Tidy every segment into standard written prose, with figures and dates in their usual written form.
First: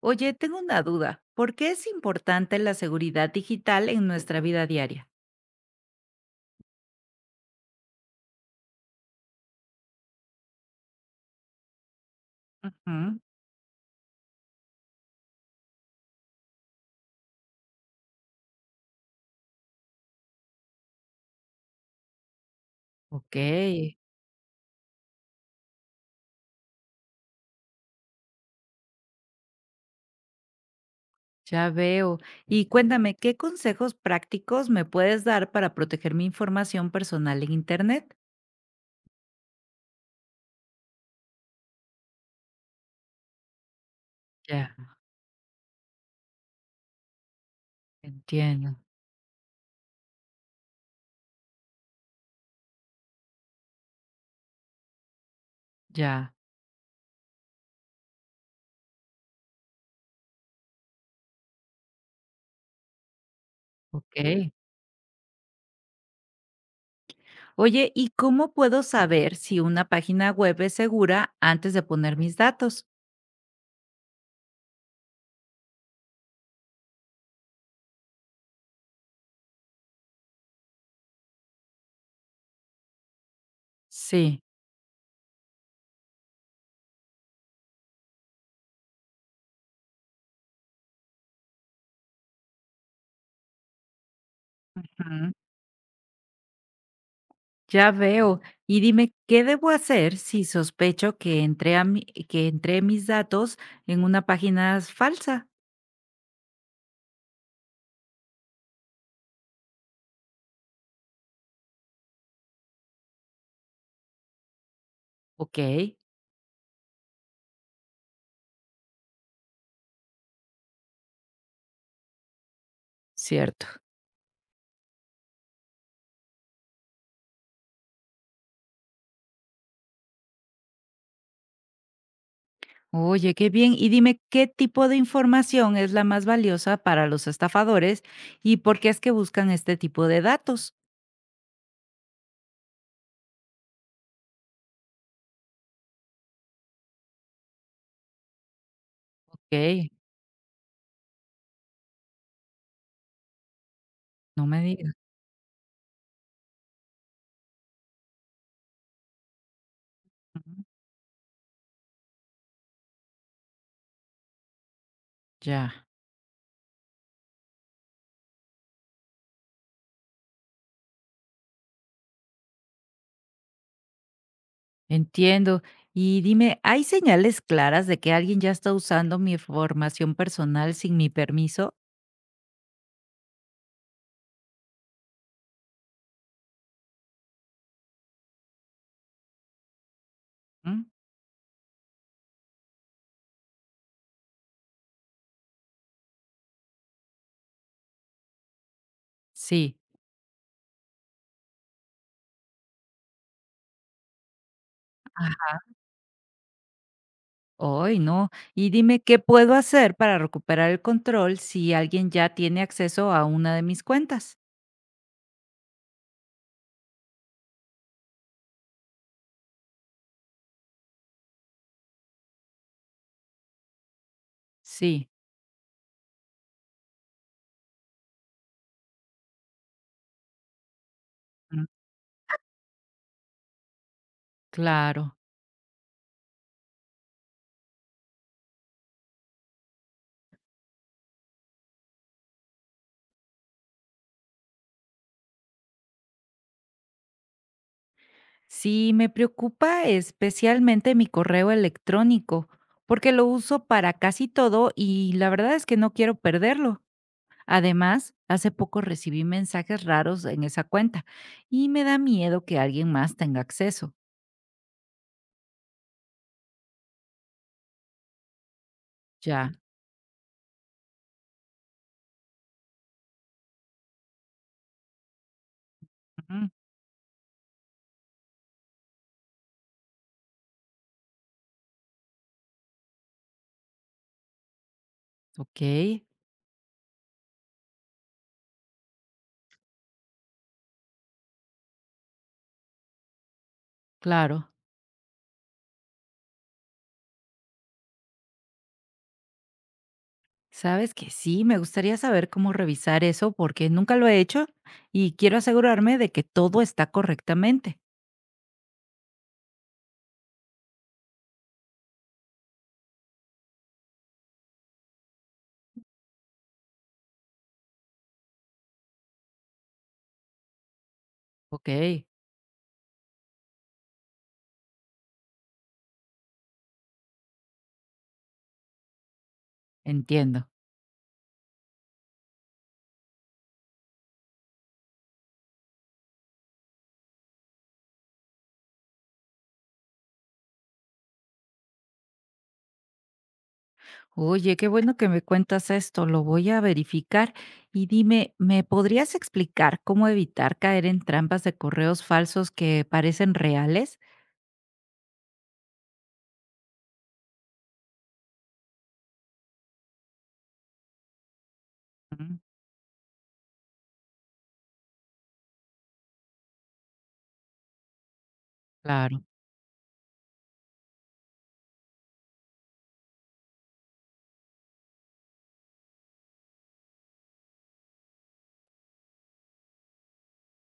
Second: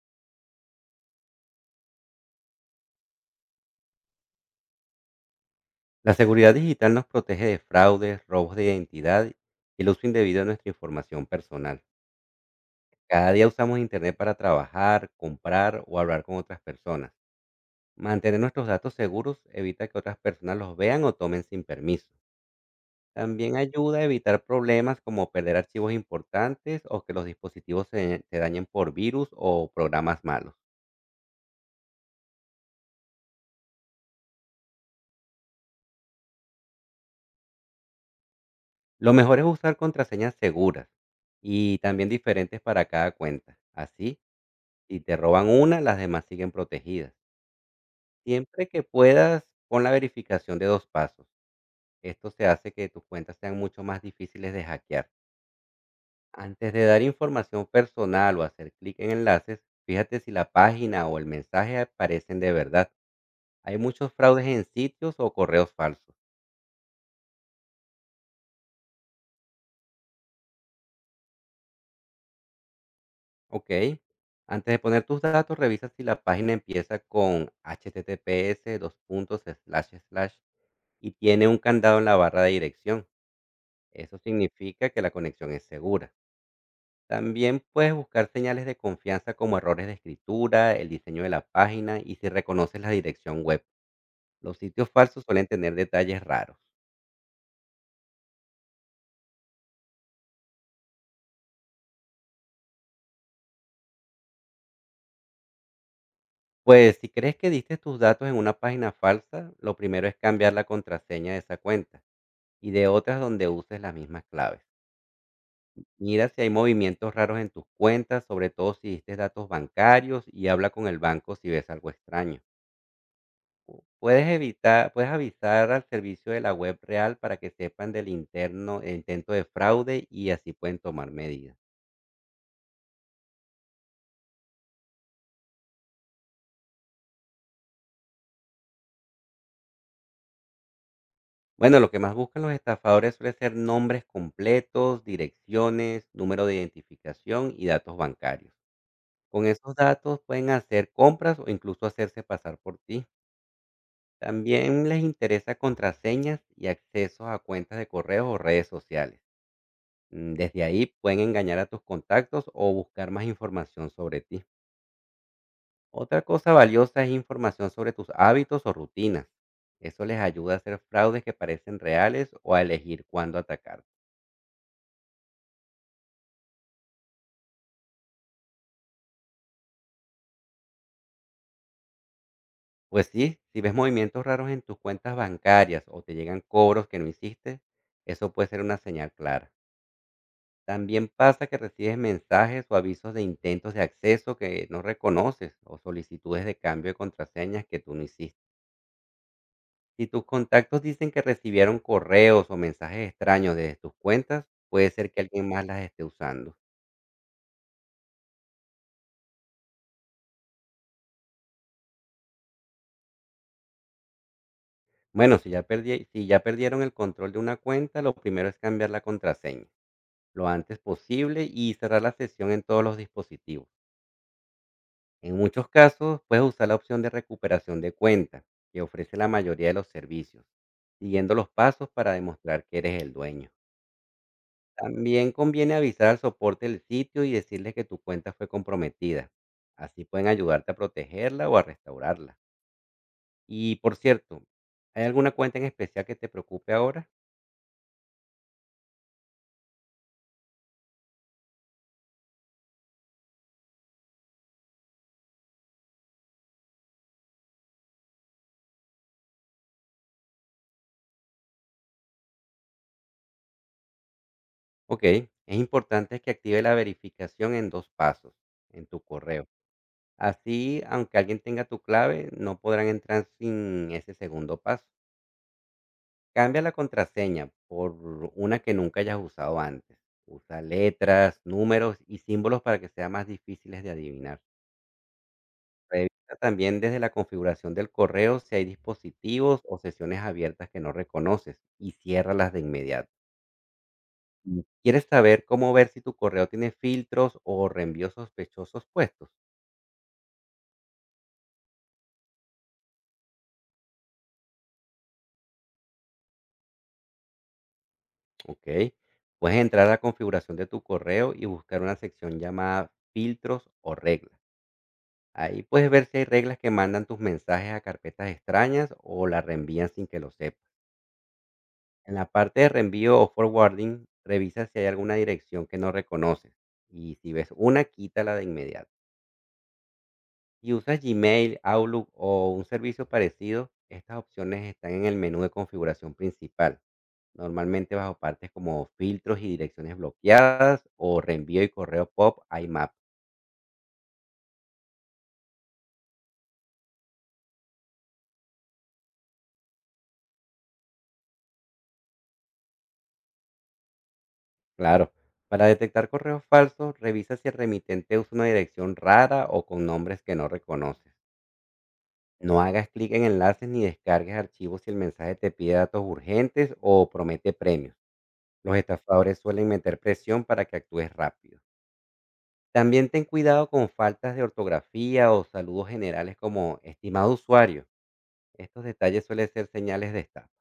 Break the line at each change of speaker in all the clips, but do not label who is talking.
Oye, tengo una duda. ¿Por qué es importante la seguridad digital en nuestra vida diaria?
La seguridad digital nos protege de fraudes, robos de identidad y el uso indebido de nuestra información personal.
Ujú.
Cada día usamos Internet para trabajar, comprar o hablar con otras personas. Mantener nuestros datos seguros evita que otras personas los vean o tomen sin permiso.
Ok,
También ayuda a evitar problemas como perder archivos importantes o que los dispositivos se dañen por virus o programas malos.
ya veo. Y cuéntame, ¿qué consejos prácticos me puedes dar para proteger mi información personal en Internet?
Lo mejor es usar contraseñas seguras y también diferentes para cada cuenta. Así,
Ya,
si te roban una, las demás siguen protegidas. Siempre
entiendo.
que puedas, con la verificación de 2 pasos. Esto se hace que tus cuentas sean mucho más difíciles de hackear.
Ya,
Antes de dar información personal o hacer clic en enlaces, fíjate si la página o el mensaje parecen de verdad. Hay muchos fraudes
ok.
en sitios o correos falsos.
Oye, ¿y cómo puedo saber si una página web es segura antes de poner mis datos?
Ok. Antes de poner tus datos, revisa si la página empieza con https:// :: slash slash y tiene un candado en la barra de dirección. Eso
Sí.
significa que la conexión es segura. También puedes buscar señales de confianza como errores de escritura, el diseño de la página y si reconoces la dirección web. Los sitios falsos suelen tener detalles raros.
Ya veo. Y dime, ¿qué debo hacer si sospecho que que entré mis datos en una página falsa?
Pues si crees que diste tus datos en una página falsa, lo primero es cambiar la contraseña de esa cuenta y de otras donde uses las mismas claves.
Ok,
Mira si hay movimientos raros en tus cuentas, sobre todo si diste datos bancarios, y habla con el banco si ves algo extraño.
cierto.
Pu puedes evitar puedes avisar al servicio de la web real para que sepan del interno el intento de fraude y así pueden tomar medidas.
Oye, qué bien. Y dime, ¿qué tipo de información es la más valiosa para los estafadores y por qué es que buscan este tipo de datos?
Bueno, lo que más buscan los estafadores suele ser nombres completos, direcciones, número de identificación y datos bancarios. Con esos
Ok.
datos pueden hacer compras o incluso hacerse pasar por ti.
No me
También
digas.
les interesa contraseñas y accesos a cuentas de correos o redes sociales.
Ujú.
Desde ahí pueden engañar a tus contactos o buscar más información sobre ti.
Ya.
Otra cosa valiosa es información sobre tus hábitos o rutinas. Eso les ayuda a hacer fraudes que parecen reales o a elegir cuándo atacar.
Entiendo. Y dime, ¿hay señales claras de que alguien ya está usando mi información personal sin mi permiso?
Pues sí, si ves movimientos raros en tus cuentas bancarias o te llegan cobros que no hiciste, eso puede ser una señal clara.
¿Mm?
También pasa que recibes mensajes o avisos de intentos de acceso que no reconoces o solicitudes de cambio de contraseñas que tú no hiciste.
Sí.
Si tus contactos dicen que recibieron correos o mensajes extraños desde tus cuentas, puede ser que alguien más las esté usando.
Ay, no. Y dime, ¿qué puedo hacer para recuperar el control si alguien ya tiene acceso a una de mis cuentas?
Bueno, si ya perdieron el control de una cuenta, lo primero es cambiar la contraseña lo antes posible y cerrar la sesión en todos los dispositivos.
Sí.
En muchos casos, puedes usar la opción de recuperación de cuenta, que ofrece la mayoría de los servicios, siguiendo los
Mm.
pasos para demostrar que eres el dueño.
Claro.
También conviene avisar al soporte del sitio y decirles que tu cuenta fue comprometida. Así pueden ayudarte a protegerla o a restaurarla. Y por cierto, ¿hay alguna cuenta en especial que te preocupe ahora?
Sí, me preocupa especialmente mi correo electrónico, porque lo uso para casi todo y la verdad es que no quiero perderlo. Además, hace poco recibí mensajes raros en esa cuenta y me da miedo que alguien más tenga acceso.
Ok, es importante que active la verificación en 2 pasos en tu correo.
Ya.
Así, aunque alguien tenga tu clave, no podrán entrar sin ese segundo paso.
Ujú.
Cambia la contraseña por una que nunca hayas usado antes. Usa letras, números y símbolos para que sean más difíciles de adivinar.
Ok,
Revisa también desde la configuración del correo si hay dispositivos o sesiones abiertas que no reconoces y ciérralas de inmediato.
claro.
¿Quieres saber cómo ver si tu correo tiene filtros o reenvíos sospechosos puestos?
Sabes que sí, me gustaría saber cómo revisar eso porque nunca lo he hecho y quiero asegurarme de que todo está correctamente.
Ok. Puedes entrar a la configuración de tu correo y buscar una sección llamada filtros o reglas. Ahí puedes ver si hay reglas que mandan tus mensajes a carpetas extrañas o las reenvían sin que lo sepas.
Ok,
En la parte de reenvío o forwarding, revisa si hay alguna dirección que no reconoces y si ves una, quítala de inmediato.
entiendo.
Si usas Gmail, Outlook o un servicio parecido, estas opciones están en el menú de configuración principal, normalmente bajo partes como filtros y direcciones bloqueadas o reenvío y correo pop a IMAP.
Oye, qué bueno que me cuentas esto, lo voy a verificar. Y dime, ¿me podrías explicar cómo evitar caer en trampas de correos falsos que parecen reales?
Claro, para detectar correos falsos, revisa si el remitente usa una dirección rara o con nombres que no reconoces.
Mm.
No hagas clic en enlaces ni descargues archivos si el mensaje te pide datos urgentes o promete premios. Los
Claro,
estafadores suelen meter presión para que actúes rápido. También ten cuidado con faltas de ortografía o saludos generales como estimado usuario. Estos detalles suelen ser señales de estafa.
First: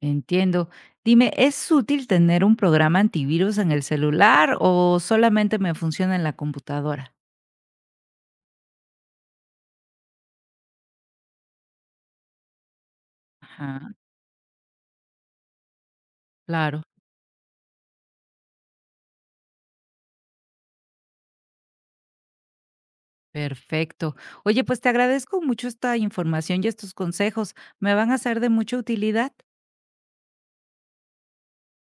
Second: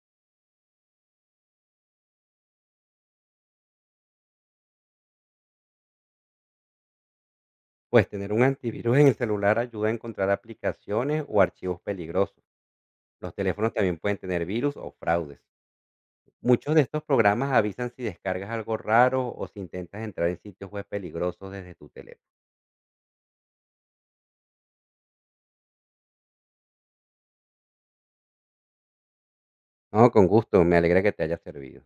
entiendo. Dime, ¿es útil tener un programa antivirus en el celular o solamente me funciona en la computadora?
Pues tener un antivirus en el celular ayuda a encontrar aplicaciones o archivos peligrosos. Los teléfonos
Ajá,
también pueden tener virus o fraudes. Muchos
claro.
de estos programas avisan si descargas algo raro o si intentas entrar en sitios web peligrosos desde tu teléfono.
Perfecto. Oye, pues te agradezco mucho esta información y estos consejos. Me van a ser de mucha utilidad.
No, con gusto, me alegra que te haya servido.